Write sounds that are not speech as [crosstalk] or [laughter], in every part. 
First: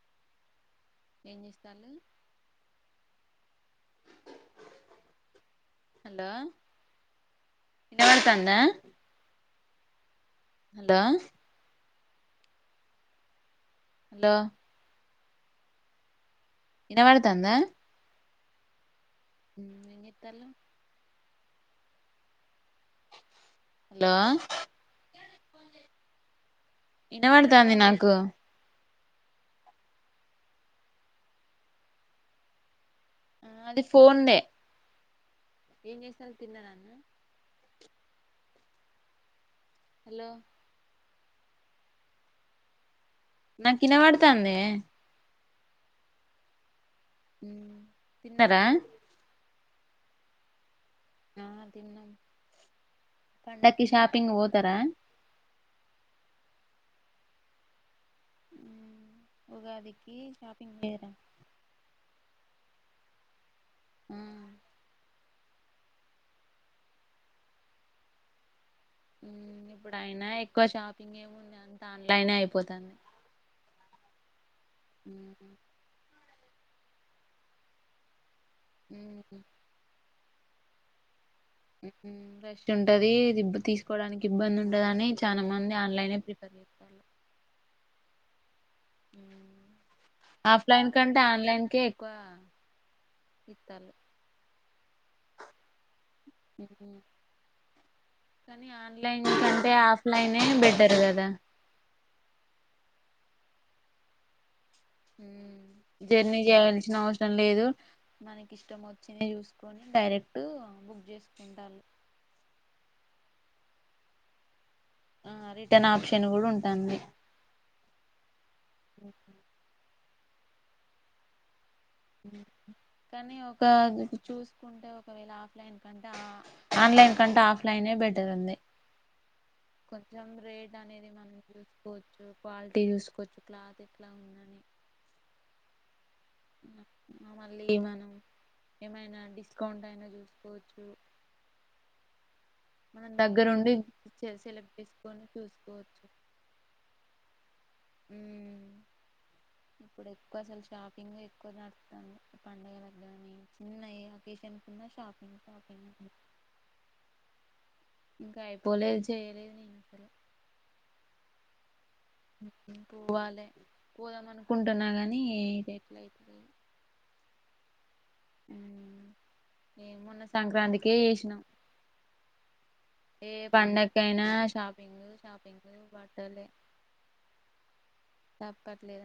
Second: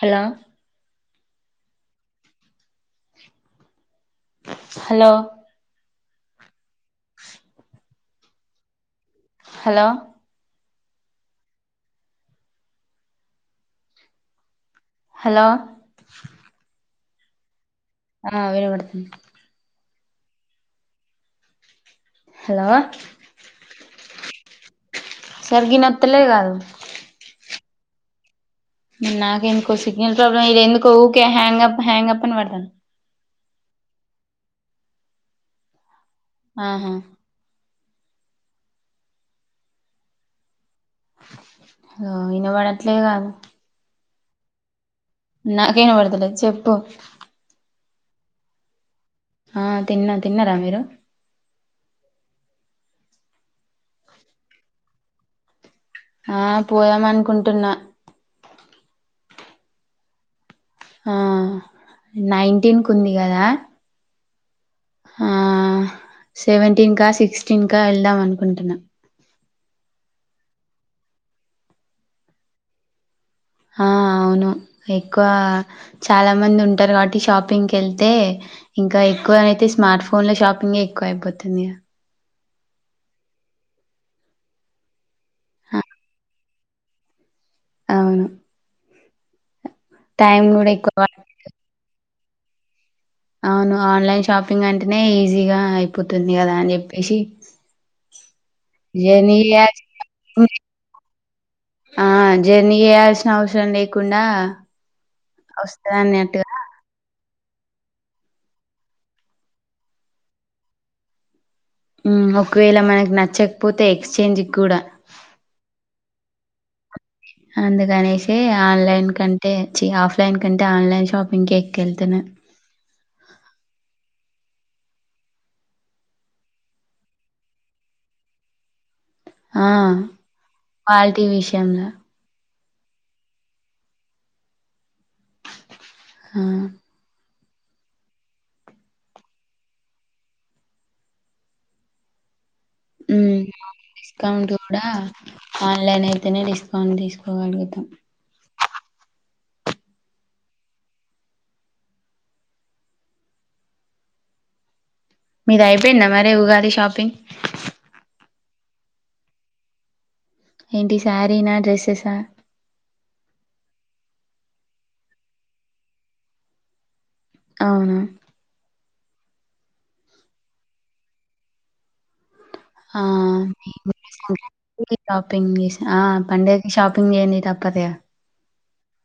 Hello ఎం చేస్తస్తాల hello hello ఇన్నపడతాద హలో హలో హలో హలో వినపడతంద ఆ వినపడతండి ఏం చెట్టాలు హలో హలో సరిగ్గా వినపడల తంది నాకు నాక ఎందుకో సిగ్నల్ ప్రాబ్లమ్ ఇ ఎందుకో ఊకే హ్యాంగ్ అప్ హ్యాంగ్ అప్ అని పడతాది ఆ అది ఫోన్ దే ఏం చేసరూ తిన్నార ఆహా అండి హలో హలో వినపడట్లేదా తంది నాకేను పడుదులే చెప్పు తిన్నారా ఆ తిన్న తిన్నారా మీరు తన్న పండకి షాపింగ్ పోతార ఆ పోదాం అనుకుంటున్నా ఉగాదికి షాపింగ్ చేయరా ఆ నైన్టీన్ కు ఉంది కదా ఉమ్ ఆ సెవెంటీన్కా సిక్స్టీన్కా వెళ్దాం అనుకుంటున్నాం ఉమ్ ఇప్పుడయినా ఎక్కువ షాపింగ్ ఏముంది అంత ఆన్లైనే అయిపోతాంది హా అవును ఎక్కువ చాలా మంది ఉంటారు కాబట్టి షాపింగ్కి వెళ్తే ఇంకా ఉ ఉ ఎక్కువయితే స్మార్ట్ ఫో ఫోన్ లో షాపింగే ఎక్కువ అయిపో ఉమ్ ఉ రష్ ష్ ఉంటది తీసుకోవడానికి ఇబ్బంది ఉంటదని చాలా మంది ఆన్లైన్ ప్రిపేర్ చేస్తారు అవును టైం కూడా ఆఫ్లైన్ ఎక్కువ ప కంటే ఆన్లైన్కే ఎక్కువ అవును ఇస్తారు ఆన్లైన్ షాపింగ్ అంటేనే ఈజీగా అయిపోతుంది కదా అని ఉమ్. చెప్పేసి కానీ ఆన్లైన్ జర్నీ కంటే చేయాల్సిన ఆఫ్ లైనే బెటర్ కదా ఆ జర్నీ చేయాల్సిన అవసరం లేకుండా ఉమ్ వస్తది జర్న్ని అన్నట్టుగా చేయాల్సిన అవ టం లేదు మనకి ఇష్టం వచ్చింది చూసుకొని డైరెక్ట్ బుక్ చేస్ ఒకవేళ మనకి నచ్చకపోతే ఎక్స్చేంజ్ కూడా తంది అందుకనేసి ఆన్లైన్ కంటే చి ఆఫ్లైన్ కంటే ఆన్లైన్ షాపింగ్కే కెళ్తున్నాం ఉమ్. కానీ ఒక చూసుకుంటే ఒకవేళ ఆఫ్లైన్ కంటే ఆన్లైన్ కంటే ఆఫ్లైనే బెటర్ ఉంది ఆ కొంచెం రేట్ అనేది క్వాలిటీ మనం విషయంలో చూసుకోచ్చు క్వాలిటీ చూసుకోచ్చు క్లాత్ ఎట్లా ఉందని హా ఆ మళ్ళీ మనం ఏమైనా డిస్కౌంట్ అయినా చూసుకోచ్చు ఉమ్ డిస్కౌంట్ సెలెక్ట్ కూడా చేసుకొని చూసుకోవచ్చు ఆన్లైన్ అయితేనే డిస్కౌంట్ తీసుకోగలుగుతా ఉమ్ ఇప్పుడు ఎక్కువ అసలు షాపింగ్ ఎక్కువ నడుస్తుంది పండగ లకు గాని చిన్న ఏ అకేషన్ ఉన్నా షా మీది అయిపోయింద మరి ఉగాది షాపింగ్ ఇంగ అయిపోలే చెయలే ఏంటి సారీనా డ్రెస్సెస్ పోవాలే పోదాం అనుకుంటున్నా కానీ ఇది ఎట్లా అయితుంది అవునా ఉమ్ ఏ మొన్న సంక్రాంతికే చేసినా ఆ ఏ మేము కూడా పండగకైనా షాపి సంక్రాంతికి షాపింగ్ చేస్ ఆ పండ కి షాపింగ్ చేయంది తప్పదుగా తప్పట్లేద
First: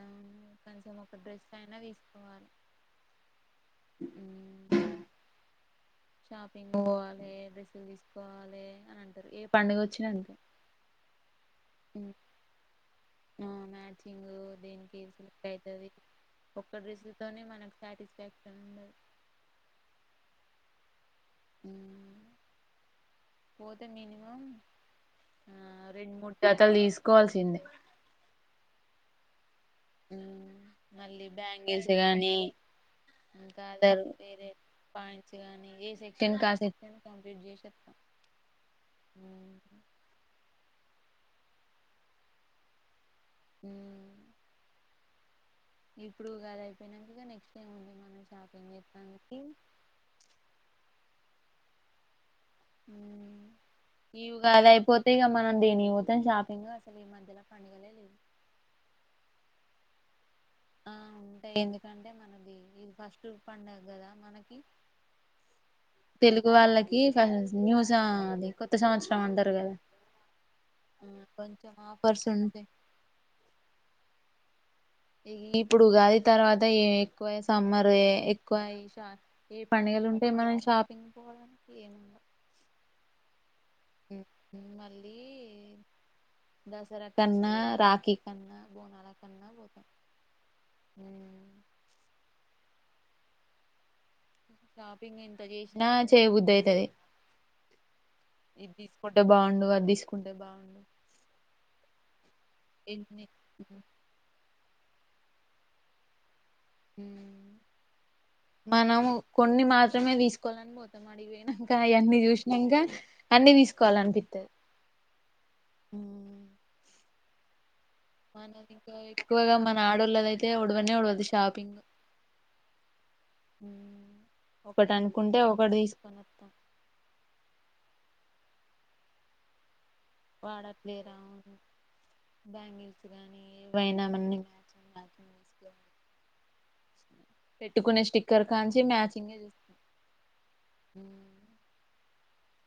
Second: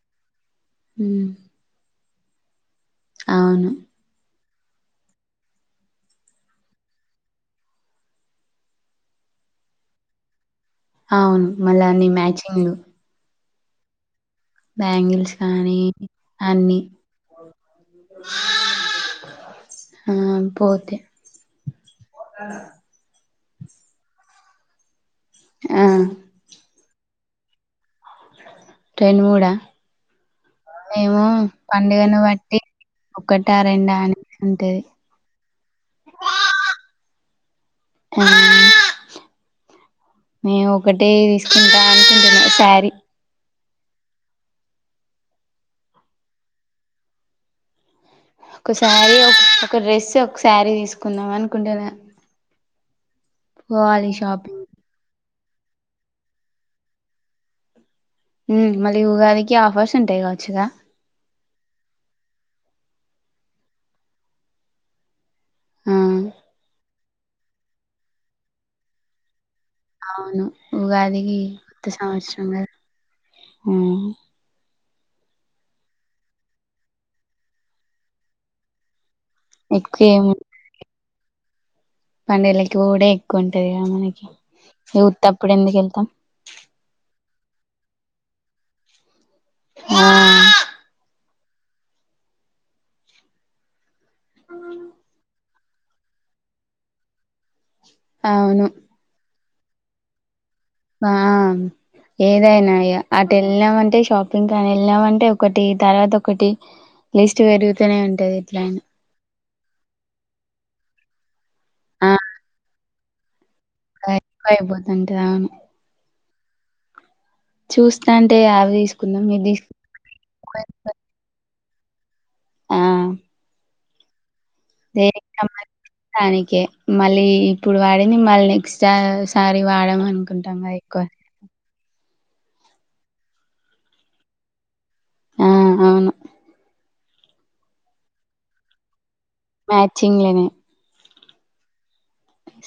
కొంచెం ఒక మ్మ్ డ్రెస్ అయినా తీసుకోవాలే అవును షాపింగ్ పోవాలే డ్రెస్సులు తీసుకోవాలి అని అంటారు ఏ పండుగ వచ్చినా అంతే ఆవును మళ్ళా అన్ని మ్యాచింగ్లు ఆ మ్యాచింగు దీనికి ఏది బ్యాంగిల్స్ సెట్ కానీ అయితది ఒక్క అన్ని డ్రెస్ తోనే మనకు సాటిస్ఫాక్షన్ ఉండది ఆ పోతే పోతే మినిమం ఆ రెండు మూడు జతలు తీస్ కోల్సిందే రెండు మూడ ఉమ్ ఏమో పండుగను బట్టి ఒకటా ఇకాద రెండా అని వేరే ఉంటది పాంచ్ కాని ఏ సెక్షన్ సెక్షన్ కంప్లీట్ చేస ఆ మేము ఒకటే తీసుకుంటా అనుకుంటున్నా శారీ హ ఇప్పుడు గాలి అయిపోయింతగా నెక్స్ట్ టైమ్ ఉంది మన ఒక శారీ ఒక ఒక డ్రెస్ ఒక శారీ తీసుకుందాం అనుకుంటాను ఇగా అద అయిపోతేా క మ దేనికి షాపింగ్ అసలు ఈ మధ్యన పండగలే లేవు మళ్ళీ ఉగాదికి ఆఫర్స్ ఉంటాయి కావచ్చుగా ఆ ఉంటాయి ఎందుకంటే మనది ఇది ఫస్ట్ పడుగగ కదా మనకి ఆ తెలుగు వాళ్ళకి న్యూస్ అది కొత్త సంవత్సరం అంటారు కదా అవును ఉగాదికి కొంచెం కొత్త ఆఫర్స్ సంవత్సరం ఉంటాయి గ ఇప్పుడు ఉగాది తర్వాత ఎక్కువ సమ్మర్ ఎక్కువ ఏ ఎక్కువ పండుగలు ఉంటే మనం షాపింగ్ పోవడానికి ఏం పండేలకి ఊడ ఎక్కుంట మళ్ళీ ఎందుకు వెళ్తాం దసరా కన్నా రాఖీ కన్నా బనాల కన్నా పోత ఆ షాపింగ్ ఎంత చేసినా చేయబద్దు అవుతుది అవును ఇది తీసుకుంటే బాగుండు అది తీసుకుంటే బాగుండు ఆ ఏదైనా ఎన్ని అటు వెళ్ళామంటే షాపింగ్ కాని వెళ్ళామంటే ఒకటి తర్వాత ఒకటి లిస్ట్ పెరుగుతూనే ఉంటది ఎట్లయినా మనము కొన్ని మాత్రమే తీసుకోవాలని పోతు పోనాక అవన్నీ చూసినాక అన్ని తీసు ఎక్కు అయిపోతుంటే అవును చూస్తాంటే మనది అవి ఇంకా తీసుకుందాం ఇది ఎక్కువగా మన ఆడళ్ళద అయితే ఉడవనే తీసుకుందాం ఉడవదు షాపింగ్ ఆ ఒకటి దే అనుకుంటే ఒకటి తీసుకొని వస్తాం మడాానికిే మళ్ళీ ఇప్పుడు వాడింది మిమ్మల్ని నెక్స్ట్ సారి వాడమ అనుకుంటాం కదా ఎక్కువ వాడట్లేరా బ్యాంగిల్స్ గాని ఏవైనావన్న మ ఆ అవును పెట్టుకునే స్టిక్కర్ కాంచి మ్యాచ్ మ్యాచ్ింగ్నే అ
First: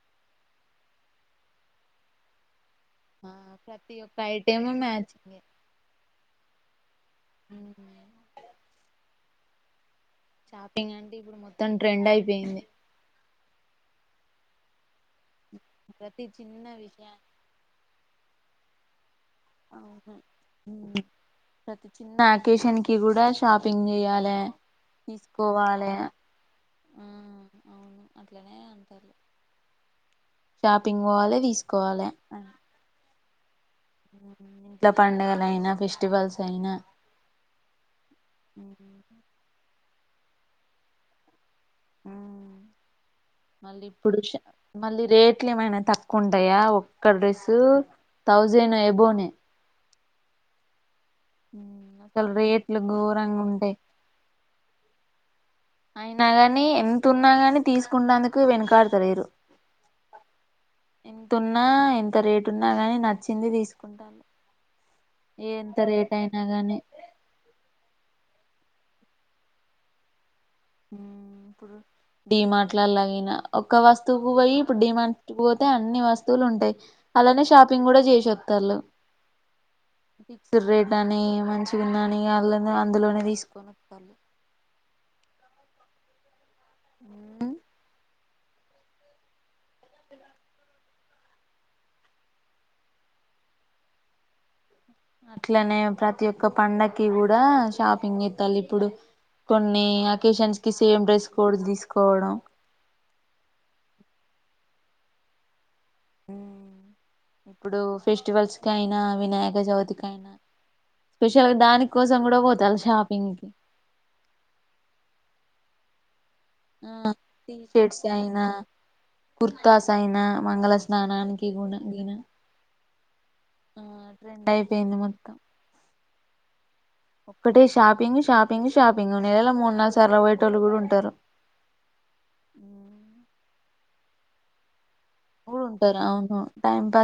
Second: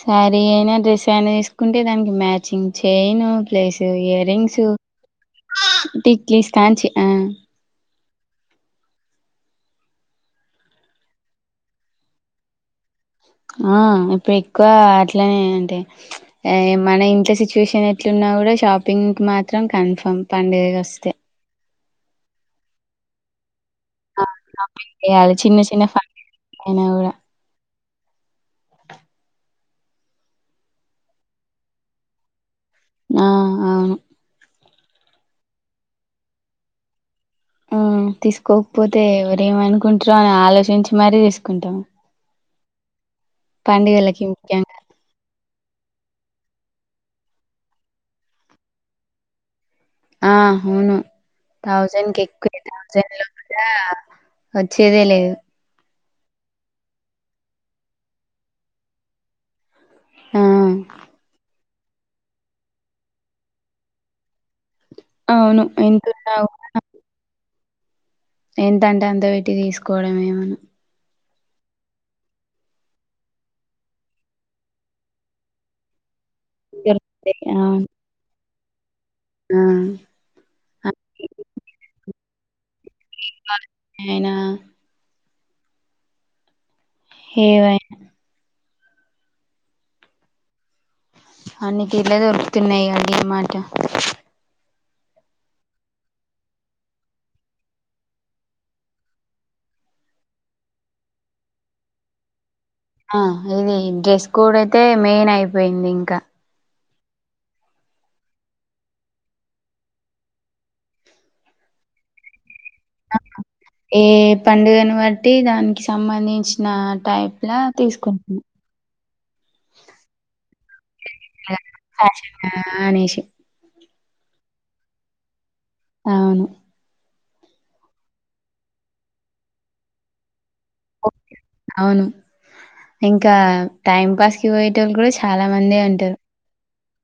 శారీ అయినా డ్రెస్ అయినా తీసుకుంటే దానికి మ్యాచింగ్ చైను ఆ, ప్లేస్ ప్రతి ఒక్క ఇయర్ రింగ్స్ ఐటెము మ్యాచింగే క్లీస్ కాంచి ఆ షాపింగ్ అంటే ఇప్పుడు మొత్తం ట్రెండ్ అయిపోయింది ఆ ఇప్పుడు ఎక్కువ అ అట్లానే అంటే ప్రతి చిన్న మన విషయాన్ని ఇంట్లో సిచ్యువేషన్ ఎట్లున్నా కూడా షాపింగ్ మాత్రం అవును కన్ఫామ్ పండుగకి ఉమ్, వస్తే ప్రతి చిన్న ఆకేషన్ కి కూడా షాప్ పింగ్ ఆ చేయాలి షాపింగ్ చేయాలి చిన్న చిన్న తీసుకోవాలి ఫంక్షన్ అయినా కూడా అట్లనే అంటారు షాపింగ్ పోవాలి తీసుకోవాలి ఆ అవును ఇంట్లా పడుగల అయినా ఫెస్టివల్స్ అయినా ఆ తీసుకోకపోతే ఎవరేమనుకుంటారో అని ఆలోచించి మరీ తీసుకో కుంటాము పండుగలకి ముఖ్యంగా ఎట్లు ఏమైనా తక్కువ ఉంటాయా ఒక్క డ్రెస్ థౌజండ్ అయబోనే ఆ అవును థౌజండ్ క అసలు ఎక్కువే రేట్లు థౌజండ్ లో ఘోరంగా కూడా ఉంటాయి వచ్చేదే లేదు అయినా ని ఎంంత ఉన్నాగాని తీసుకున్నందుకు వెనుకాడుతలేరు ఆ ఎంతున్నా ఎంత రేటు ఉన్నా కాని నచ్చింది తీసుకుంటాను అవును ఎంతున్నా గాని కూడా ఎంటంటే అంత పెట్టి తీసుకోవడం ఎమని ఉ ఇప్పుడు డి మార్ట్లా లాగైనా ఒక్క వస్తువుకు పోయి ఇప్పుడు డి మార్ట్ కి పోతే అన్ని వస్తు వస్తువులు ఉంటాయి. అలానే ఆ షాపింగ్ కూడా చేసొత్తాల్లు. ఫిక్స్డ్ ఆ రేట్ అని మంచిగుందని వాళ్ళ అందులోనే తీసుకొని ఒత్తాళ్లు అయినా హేదైనా అన్నీ కిడ్లే దొరుకుతున్నాయిగా డిమార్ట్ అట్లనే ప్రతి ఒక్క పండక్కి కూడా షాపింగ్ చెత్తాల్లి ఇప్పుడు కొన్ని అకేషన్స్ కి సేమ్ డ్రెస్ కోడ్ తీసుకోవడం ఆ ఇది డ్రెస్ కూడా అయితే మెయిన్ అయిపోయింది ఇంకా ఇప్పుడు ఫెస్టివల్స్ కైనా వినాయక చవితికి అయినా స్పెషల్గా దాని కోసం కూడా పో ఏ పండుగను బట్టి దానికి సంబంధిం చిన ఆ టైప్లా తీసుకుంటున్నా కుర్తాస అయిన మంగళ స్నానానికి గుణ గిణ ఫ్యాషన్ అనేసి ఆ ట్రెండ్ అయిపోయింది మొత్తం అవును ఒక్కటే షాపింగ్ షాపింగ్ షాపింగ్ నెలలా మూడు నాలు సార్లు పోయి అవును ఇంకా టైం పాస్కి పోయి టోలు కూడా చాలా మందే ఉంటారు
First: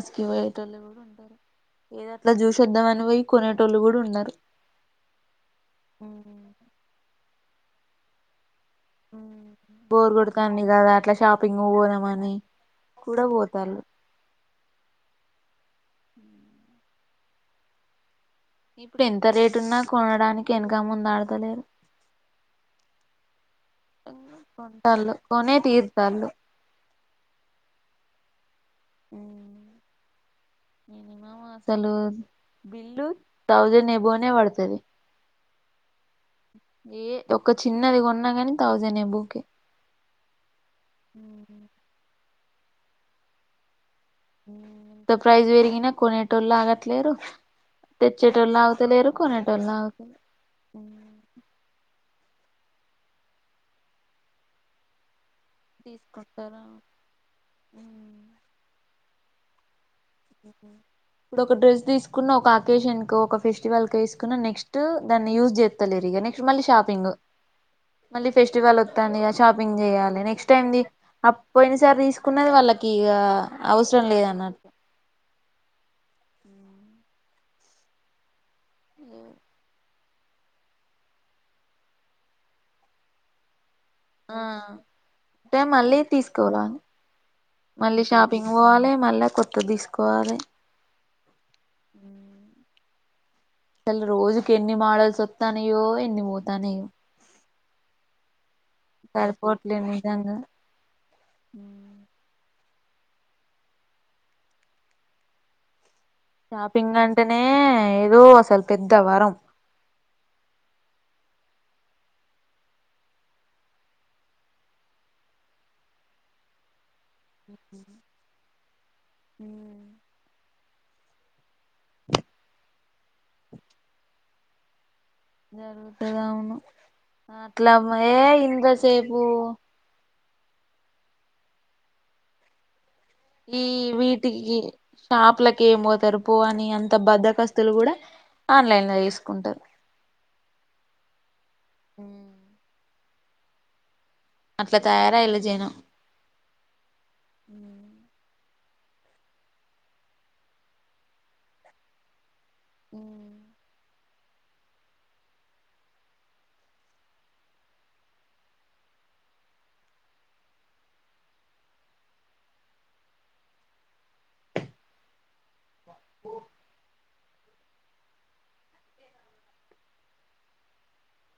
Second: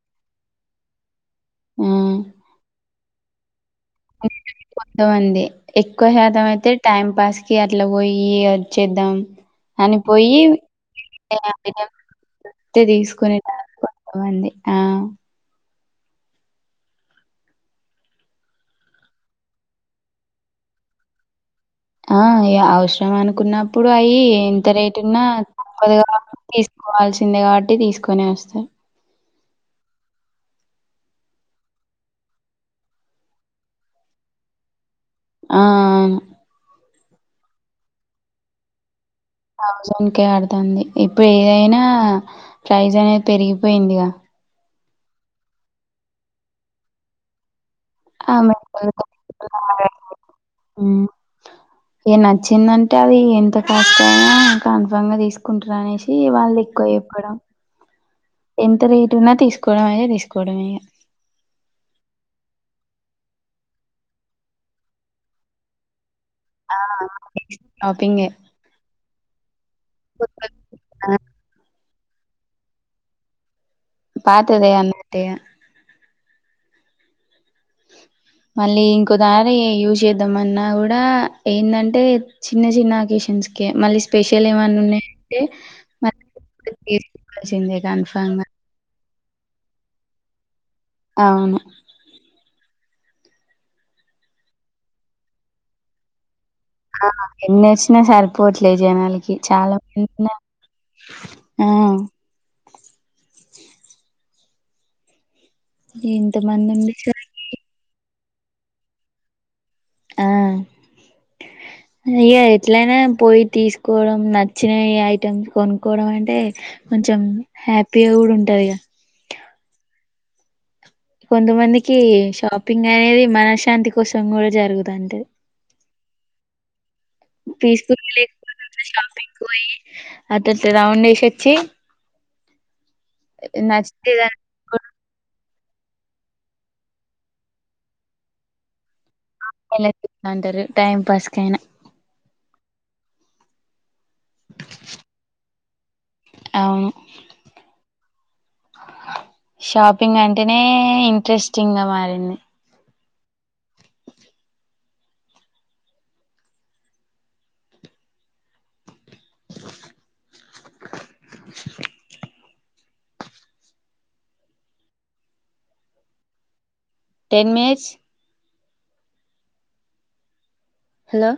పొయేటోళ్ళు కూడా ఉంటారు ఆ ఏది అట్లా జూసి వద్దాం అని పోయి కొనే కొంతమంది ఎక్కువ శాతం అయితే టైం పాస్ కి అట్లా పోయ్యి చేద్దాం అని బోర్ పోయ్యి కొడుతాంది కదా అట్లా షాపింగ్ పోదామని కూడా తీసుకుని పోతాళ్ళు కొంతమంది ఆ ఇప్పుడు ఎంత రేటు ఉన్నా కొనడానికి ఎనక ముంద ఆడతలేరు ఆ ఇగ అవసరం అనుకున్న ఇప్పుడు అయ్యి ఎంత రేట్ కొంటాళ్ళు ఉన్నా కొనే తప్పది కదా తీరుతాళ్ళు తీసుకోవాల్సిందే కాబట్టి తీసుకు కొనేస్తారు ఉమ్ మినిమం అసలు బిల్లు థౌజండ్ ఎబౌవ్నే పడతది ఆ అవును ఏ ఒక చిన్నది కొన్నా కాని థౌసండ్ ఏబౌవ్ థౌజండ్ కేే ఆడతంది ఇప్పుడు ఏదైనా ప్రైజ్ అనేది పెరిగిపోయిందిగా ఎంత ప్రైజ్ పెరిగిన కొనేటోళ్ళు ఆగట్లేరు ఆమె తెచ్చేటోళ్ళు ఆగుతలేరు కొనేటోళ్ళ ఆగుతలే హ్మ్ ఇగ నచ్చిందంటే అది ఎంత కాస్ట్ అయినా కన్ఫామ్ గా తీసుకు తీసుకుంటున్నా అనేసి వాళ్ళు తీసుకుంటారా ఎక్కువ చెప్పడం ఎంత రేట్ ఉన్నా తీసుకోవడం అ ఇప్పుడు ఒక డ్రెస్ తీసుకున్నా ఒక అకేషన్ ఒక ఫెస్టివల్ కి వేసుకున్నా నెక్స్ట్ దాన్ని యూజ్ జేత్తలేరు ఇగ నెక్స్ మళ్ళీ ఆ షాపింగ్ షాపింగే మళ్ళీ ఫెస్టివల్ వత్తాందిగ షాపింగ్ చేయాలి నెక్స్ట్ కొత్తది టైమ్ది ఆ! అప్ పొయిన సారి తీసుకున్నది వాళ్ళకి ఇగ అవసరం లేద అన్నట్ పాతదే అన్నట్టు ఇగ. మళ్ళీ ఇంకో దారి యూజ్ చేద్దాంమన్నా కూడా ఏందంటే చిన్న చిన్న అకేషన్స్ కి ఓ మళ్ళీ ఆ స్పెషల్ ఏమన్నా ఉన్నాయంటే అంటే మళ్ళీ మళ్ తీసుకోవాల తీసుకోల్సిందే కన్ఫామ్ గా కోవాలి మళ్ళా కొత్తది తీసుకోవాలె అవును అసలు రోజుకి ఎన్ని మోడల్స్ వస్తానయో ఎన్ని పోతానయో ఆ ఎన్ని వచ్చినా సరిపోవట్లేదు పోట్లేదు జనాలకి చాలా సరిపోవట్లేదు మంది నిజంగా ఆ ఎంత మంది షాపింగ్ ఉండేసరికి అంటేనే ఏదో అసలు పెద్ద వరం అ అయ్యా ఎట్లయినా పోయి తీసుకోవడం నచ్చిన ఐటమ్స్ కొనుక్కోవడం అంటే కొంచెం హ్యాపీగా కూడా ఉంటది గా హ [inaudible] కొంతమందికి షాపింగ్ అనేది మనశ్శాంతి కోసం కూడా జరుగుతాంటది జరుగుతది అవును అట్లా తీసుకుని యే ఇంతసేపు అట అట రౌండ్ వేసొచ్చి ఈ వీటికి దాని షాప్ లకి ఏమి పోతారు పో అని అంత బద్దకస్తులు కూడా ఆన్లైన్ లో తీసు [unintelligible] ఎలా చెస్తాంటారు టైం పాస్ కైనా అట్లా తయారయిరు జనం అవును హ షాపింగ్ అంటేనే ఇంట్రెస్టింగ్ గా మారింది ఉ [inaudible] ఓ ten minutes hello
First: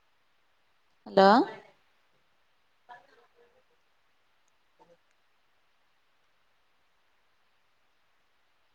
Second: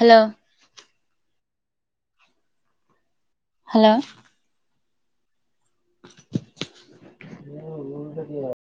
hello hello hello ఏ ఉకరి [unintelligible]